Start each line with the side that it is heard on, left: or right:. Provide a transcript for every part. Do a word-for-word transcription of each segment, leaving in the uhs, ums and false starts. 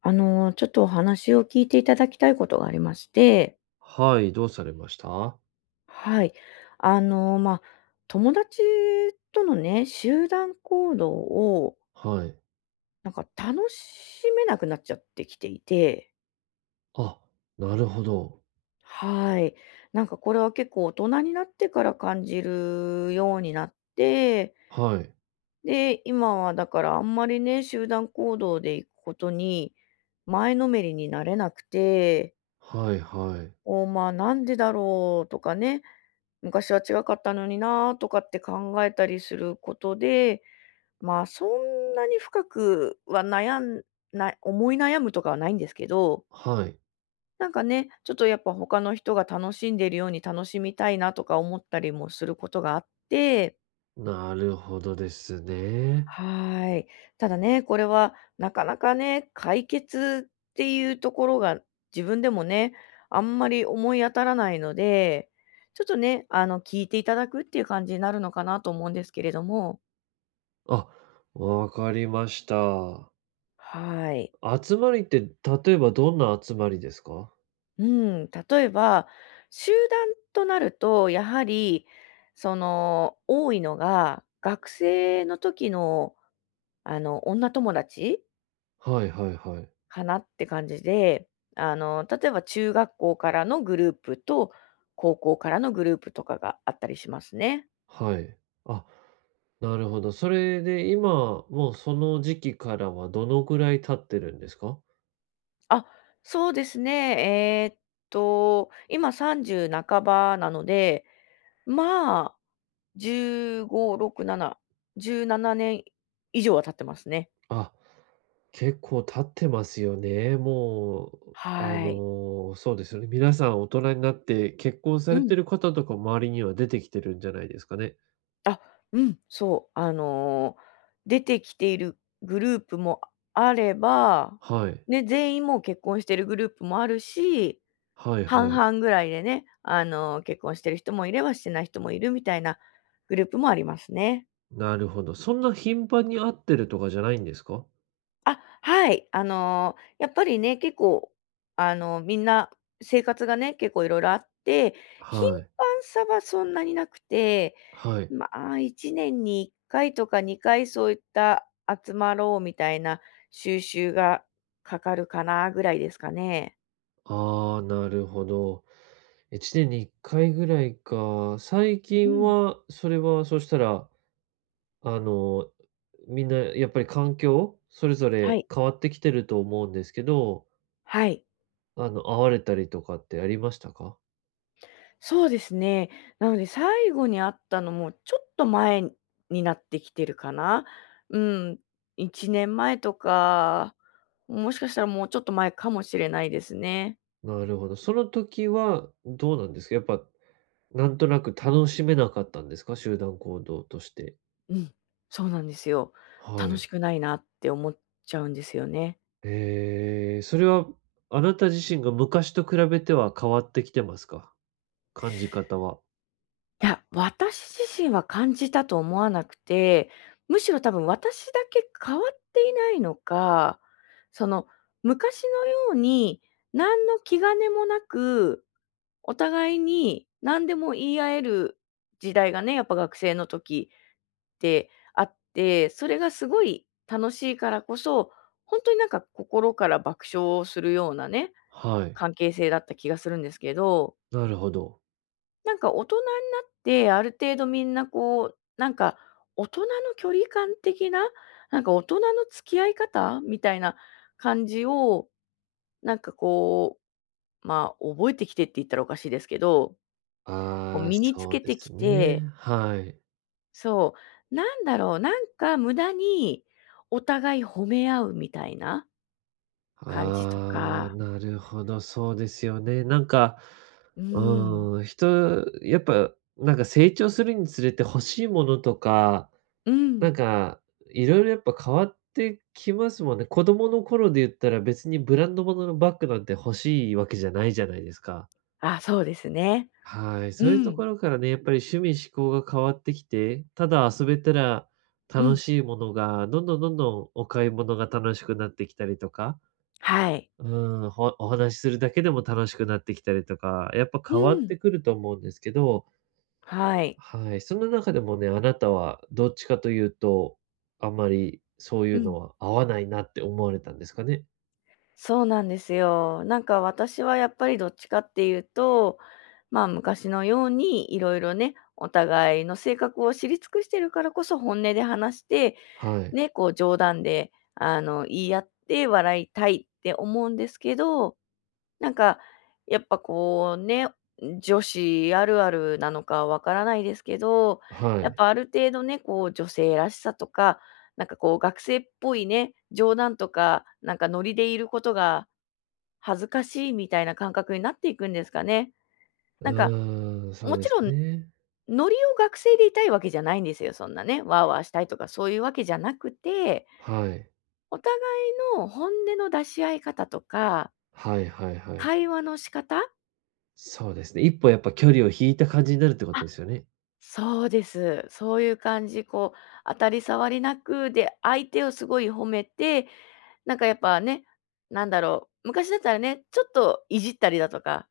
left: あの、ちょっとお話を聞いていただきたいことがありまして、
right: はい、どうされました。
left: はい。あの、まあ、友達とのね、集団行動を、
right: はい。
left: なんか楽しめなくなっちゃってきていて、
right: あ、なるほど。
left: はい。なんかこれは結構大人になってから感じるようになって、
right: はい。
left: で、今はだからあんまりね、集団行動で行くことに前のめりになれなくて、
right: はいはい。
left: お、まあ、なんでだろうとかね、昔は違かったのになとかって考えたりすることで、まあ、そんなに深くは悩んない思い悩むとかはないんですけど、
right: はい。
left: なんかね、ちょっとやっぱ他の人が楽しんでいるように楽しみたいなとか思ったりもすることがあって。
right: なるほどですね。
left: はい。ただね、これはなかなかね、解決っていうところが自分でもね、あんまり思い当たらないので、ちょっとね、あの、聞いていただくっていう感じになるのかなと思うんですけれども、
right: あ、わかりました。
left: はい。
right: 集まりって、例えばどんな集まりですか。
left: うん、例えば、集団となると、やはり、その、多いのが、学生の時の、あの、女友達
right: はいはいはい。
left: かなって感じで、あの、例えば中学校からのグループと、高校からのグループとかがあったりしますね。
right: はい。あ、なるほど。それで今、もうその時期からはどのぐらい経ってるんですか。
left: あ、そうですね。えーっと、今さんじゅう半ばなので、まあ、じゅうご、ろく、なな、じゅうななねん以上は経ってますね。
right: あ、結構経ってますよね。もう、あ
left: はい。
right: の、そうですよね。皆さん大人になって結婚さ
left: う
right: れて
left: ん。
right: る方とか周りには出てきてるんじゃないですかね。
left: あ、うん、そう、あの、出てきているグループもあれば、
right: はい。
left: ね、全員もう結婚してるグループもあるし、
right: はいは
left: 半
right: い。
left: 々ぐらいでね、あの、結婚してる人もいればしてない人もいるみたいなグループもありますね。
right: なるほど。そんな頻繁に会ってるとかじゃないんですか？
left: あ、はい。あの、やっぱりね、結構、あの、みんな生活がね、結構いろいろあって、頻
right: はい。
left: 繁さはそんなになくて、
right: はい。
left: まあ、いちねんにいっかいとかにかいそういった集まろうみたいな収集がかかるかなぐらいですかね。
right: ああ、なるほど。いちねんにいっかいぐらいか。最
left: う
right: 近
left: ん、
right: は、それはそしたら、あの、みんなやっぱり環境、それぞ
left: は
right: れ
left: い。
right: 変わってきてると思うんですけど、
left: はい。
right: あの、会われたりとかってありましたか？
left: そうですね。なので、最後に会ったのも、ちょっと前になってきてるかな。うん、いちねんまえとか、もしかしたらもうちょっと前かもしれないですね。
right: なるほど。その時はどうなんですか？やっぱ、なんとなく楽しめなかったんですか？集団行動として。
left: うん、そうなんですよ。
right: は
left: 楽し
right: い。
left: くないなって思っちゃうんですよね。
right: ええ、それはあなた自身が昔と比べては変わってきてますか？感じ方は。
left: いや、私自身は感じたと思わなくて、むしろ多分私だけ変わっていないのか、その昔のように何の気兼ねもなくお互いに何でも言い合える時代がね、やっぱ学生の時ってあって、それがすごい楽しいからこそ、本当になんか心から爆笑するようなね、
right: はい、
left: 関係性だった気がするんですけど、
right: なるほど。
left: なんか大人になってある程度みんなこう、なんか大人の距離感的な、なんか大人の付き合い方みたいな感じを、なんかこう、まあ、覚えてきてって言ったらおかしいですけど、こう
right: ああ、
left: 身につ
right: そう
left: け
right: で
left: てき
right: すね。
left: て、
right: はい。
left: そう。なんだろう、なんか無駄にお互い褒め合うみたいな感じと
right: ああ、
left: か。
right: なるほど、そうですよね。なんか、
left: うん。
right: うん、人、やっぱ、なんか成長するにつれて欲しいものとか、
left: うん。
right: なんか、いろいろやっぱ変わってきますもんね。子供の頃で言ったら別にブランド物のバッグなんて欲しいわけじゃないじゃないですか。
left: あ、そうですね。
right: はい、
left: う
right: そういうと
left: ん。
right: ころからね、やっぱり趣味嗜好が変わってきて、ただ遊べたら
left: う
right: 楽
left: ん。
right: しいものが、どんどんどんどんお買い物が楽しくなってきたりとか、
left: はい。
right: うん、ほお話しするだけでも楽しくなってきたりとか、やっぱ
left: う
right: 変わっ
left: ん。
right: てくると思うんですけど、
left: はい。
right: はい、その中でもね、あなたはどっちかというと、あんまりそうい
left: う
right: うの
left: ん。
right: は合わないなって思われたんですかね？
left: そうなんですよ。なんか私はやっぱりどっちかっていうと、まあ昔のようにいろいろね、お互いの性格を知り尽くしてるからこそ本音で話して、
right: はい。
left: ね、こう冗談で、あの、言い合って笑いたいって思うんですけど、なんか、やっぱこうね、女子あるあるなのかわからないですけど、
right: は
left: やっ
right: い。
left: ぱある程度ね、こう女性らしさとか、なんかこう学生っぽいね、冗談とか、なんかノリでいることが恥ずかしいみたいな感覚になっていくんですかね。
right: う
left: なんか、
right: ーん、そう
left: も
right: で
left: ち
right: す
left: ろん
right: ね。
left: ノリを学生でいたいわけじゃないんですよ。そんなね、ワーワーしたいとかそういうわけじゃなくて、
right: はい。
left: お互いの本音の出し合い方とか、
right: はいはいはい。
left: 会話の仕方。
right: そうですね、一歩やっぱ距離を引いた感じになるってこと
left: あ。
right: ですよね。
left: そうです。そういう感じ、こう、当たり障りなく、で、相手をすごい褒めて、なんかやっぱね、なんだろう、昔だったらね、ちょっといじったりだとか、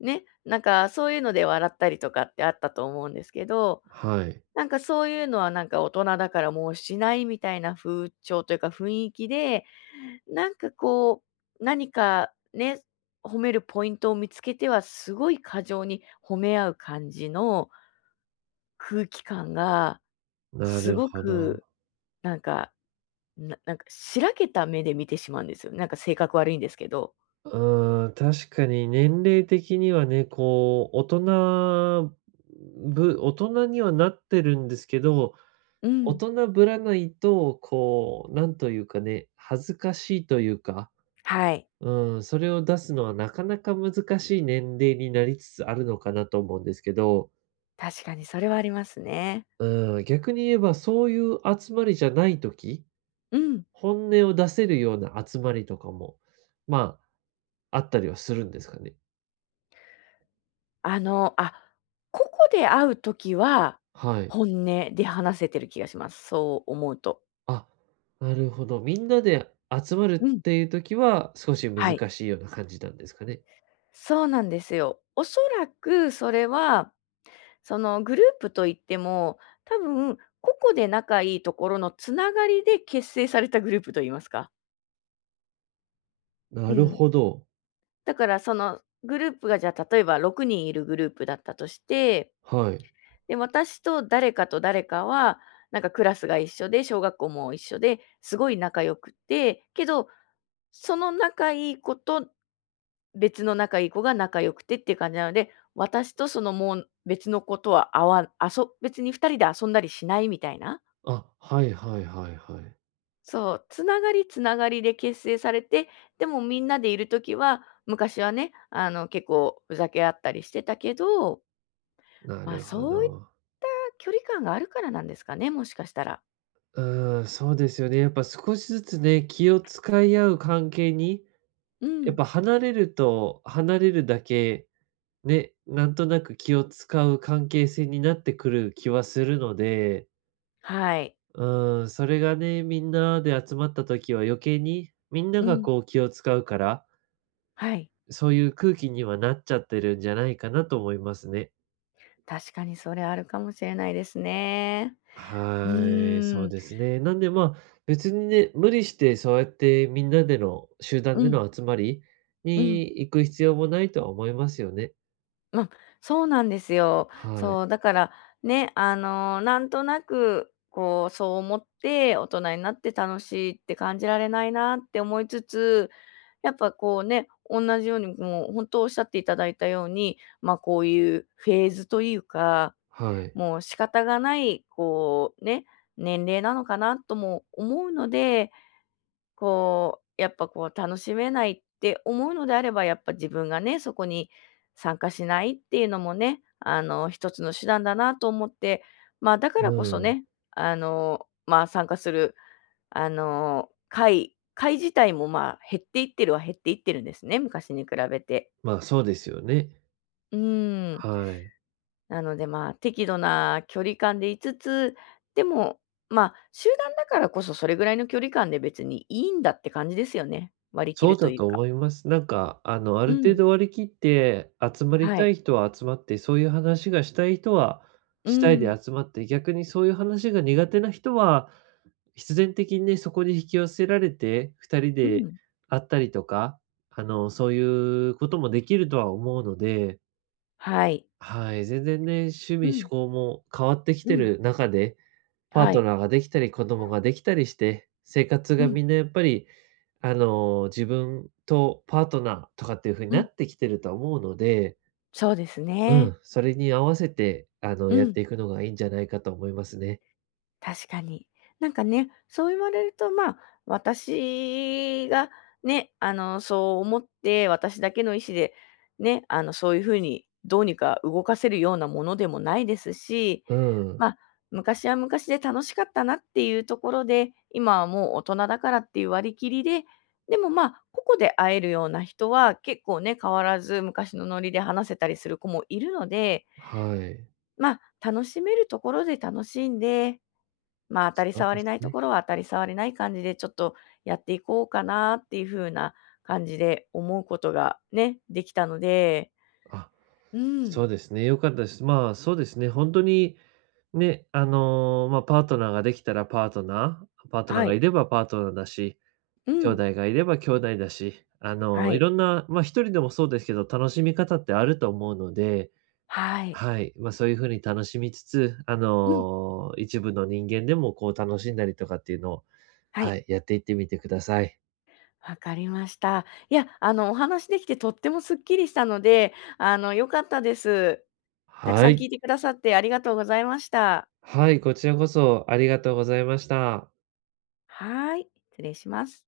left: ね、なんかそういうので笑ったりとかってあったと思うんですけど、
right: はい。
left: なんかそういうのはなんか大人だからもうしないみたいな風潮というか雰囲気で、なんかこう、何かね、褒めるポイントを見つけてはすごい過剰に褒め合う感じの空気感が、
right: な
left: す
right: る
left: ご
right: ほど。
left: くなんか、ななんかしらけた目で見てしまうんですよ。なんか性格悪いんですけど。
right: うーん、確かに年齢的にはね、こう、大人ぶ大人にはなってるんですけど、
left: う
right: 大
left: ん、
right: 人ぶらないと、こう、なんというかね、恥ずかしいというか、
left: はい。
right: うん、それを出すのはなかなか難しい年齢になりつつあるのかなと思うんですけど、
left: 確かにそれはありますね。
right: うん、逆に言えばそういう集まりじゃない時、
left: うん。
right: 本音を出せるような集まりとかも、まあ、あったりはするんですかね。
left: あの、あ、個々で会うときは、
right: はい。
left: 本音で話せてる気がします。そう思うと。
right: あ、なるほど。みんなで集まるっ
left: うん。
right: ていう時は、少し難
left: はい。
right: しいような感じなんですかね？
left: そうなんですよ。おそらくそれは、そのグループといっても、多分個々で仲いいところのつながりで結成されたグループと言いますか。う
right: なる
left: ん。
right: ほど。
left: だからそのグループがじゃあ例えばろくにんいるグループだったとして、
right: はい。
left: で、私と誰かと誰かは、なんかクラスが一緒で、小学校も一緒で、すごい仲良くて、けど、その仲いい子と別の仲いい子が仲良くてっていう感じなので、私とそのもう別の子とはあわんあそ別に二人で遊んだりしないみたいな。
right: あ、はいはいはいはい。
left: そう、つながりつながりで結成されて、でもみんなでいる時は、昔はね、あの、結構ふざけ合ったりしてたけど、
right: な
left: まあ、
right: るほ
left: そういっ
right: ど。
left: た距離感があるからなんですかね、もしかしたら。
right: うん、そうですよね。やっぱ少しずつね、気を使い合う関係に、
left: う
right: やっ
left: ん。
right: ぱ離れると離れるだけ、ね、なんとなく気を使う関係性になってくる気はするので、
left: はい。
right: うん、それがね、みんなで集まった時は余計にみんな
left: う
right: が
left: ん。
right: こう気を使うから、
left: はい。
right: そういう空気にはなっちゃってるんじゃないかなと思いますね。
left: 確かにそれあるかもしれないですね。う
right: はい、そ
left: ー
right: う
left: ん。
right: ですね。なんで、まあ、別にね、無理してそうやってみんなでの集
left: う
right: 団で
left: ん、
right: の集まり
left: う
right: に
left: ん。
right: 行く必要もないとは思いますよね。
left: まあ、そうなんですよ。
right: はい、
left: そう、だから、ね、あの、なんとなく、こう、そう思って、大人になって楽しいって感じられないなって思いつつ、やっぱこうね、同じようにもう本当おっしゃっていただいたように、ま、こういうフェーズというか、
right: はい。
left: もう仕方がない、こう、ね、年齢なのかなとも思うので、こう、やっぱこう楽しめないって思うのであれば、やっぱ自分がね、そこに参加しないっていうのもね、あの、一つの手段だなと思って、まあ、だから
right: う
left: こそ
right: ん、
left: ね、あの、まあ、参加する、あの、会会自体も、まあ、減っていってるは減っていってるんですね、昔に比べて。
right: まあ、そうですよね。
left: うん。
right: はい。
left: なので、まあ、適度な距離感でいつつ、でも、まあ、集団だからこそそれぐらいの距離感で別にいいんだって感じですよね。割り切
right: そ
left: る
right: う
left: と
right: だ
left: いう
right: と
left: か。
right: 思います。なんか、あの、あ
left: う
right: る程
left: ん、
right: 度割り切って、集まり
left: は
right: た
left: い。
right: い人は集まって、そういう話がしたい人は
left: う
right: したいで
left: ん、
right: 集まって、逆にそういう話が苦手な人は、必然的にね、そこに引き寄せられて、ふたり
left: う
right: で
left: ん、
right: 会ったりとか、あの、そういうこともできるとは思うので、
left: はい。
right: はい、全然ね、趣
left: う
right: 味嗜
left: ん、
right: 好も変わってき
left: う
right: て
left: ん、
right: る中でパー
left: は
right: ト
left: い。
right: ナーができたり、子供ができたりして、生活
left: う
right: が
left: ん、
right: みんなやっぱり、あの、自分とパートナーとかっていう風に
left: う
right: な
left: ん、
right: ってきてると思うので、
left: そうです
right: う
left: ね。
right: ん、それに合わせて、あの、
left: う
right: やっ
left: ん。
right: ていくのがいいんじゃないかと思いますね。
left: 確かに。なんかね、そう言われると、まあ、私がね、あの、そう思って、私だけの意思で、ね、あの、そういう風にどうにか動かせるようなものでもないですし、
right: うん、
left: まあ、昔は昔で楽しかったなっていうところで、今はもう大人だからっていう割り切りで、でも、まあ、ここで会えるような人は結構ね、変わらず昔のノリで話せたりする子もいるので、
right: はい。
left: まあ、楽しめるところで楽しんで、まあ、当たり
right: そうで
left: 障り
right: す
left: ないと
right: ね。
left: ころは当たり障りない感じで、ちょっとやっていこうかなっていう風な感じで思うことがね、できたので、
right: あ、
left: うん、
right: そうですね、良かったです。まあ、そうですね、本当に、ね、あの、まあ、パートナーができたらパートナー、パートナー
left: は
right: がい
left: い。
right: ればパートナーだし、
left: う
right: 兄
left: ん、
right: 弟がいれば兄弟だし、あ
left: は
right: の、い
left: い、
right: ろんな、ま、一人でもそうですけど、楽しみ方ってあると思うので、
left: はい。
right: はい、ま、そういう風に楽しみつつ、あ
left: うん、
right: の、一部の人間でもこう楽しんだりとかっていうのを、
left: は
right: は
left: い、
right: い、やっていってみてください。
left: わかりました。いや、あの、お話できてとってもすっきりしたので、あの、良かったです。たく
right: は
left: さん聞
right: い。
left: いてくださってありがとうございました。
right: はい、こちらこそありがとうございました。
left: はい、失礼します。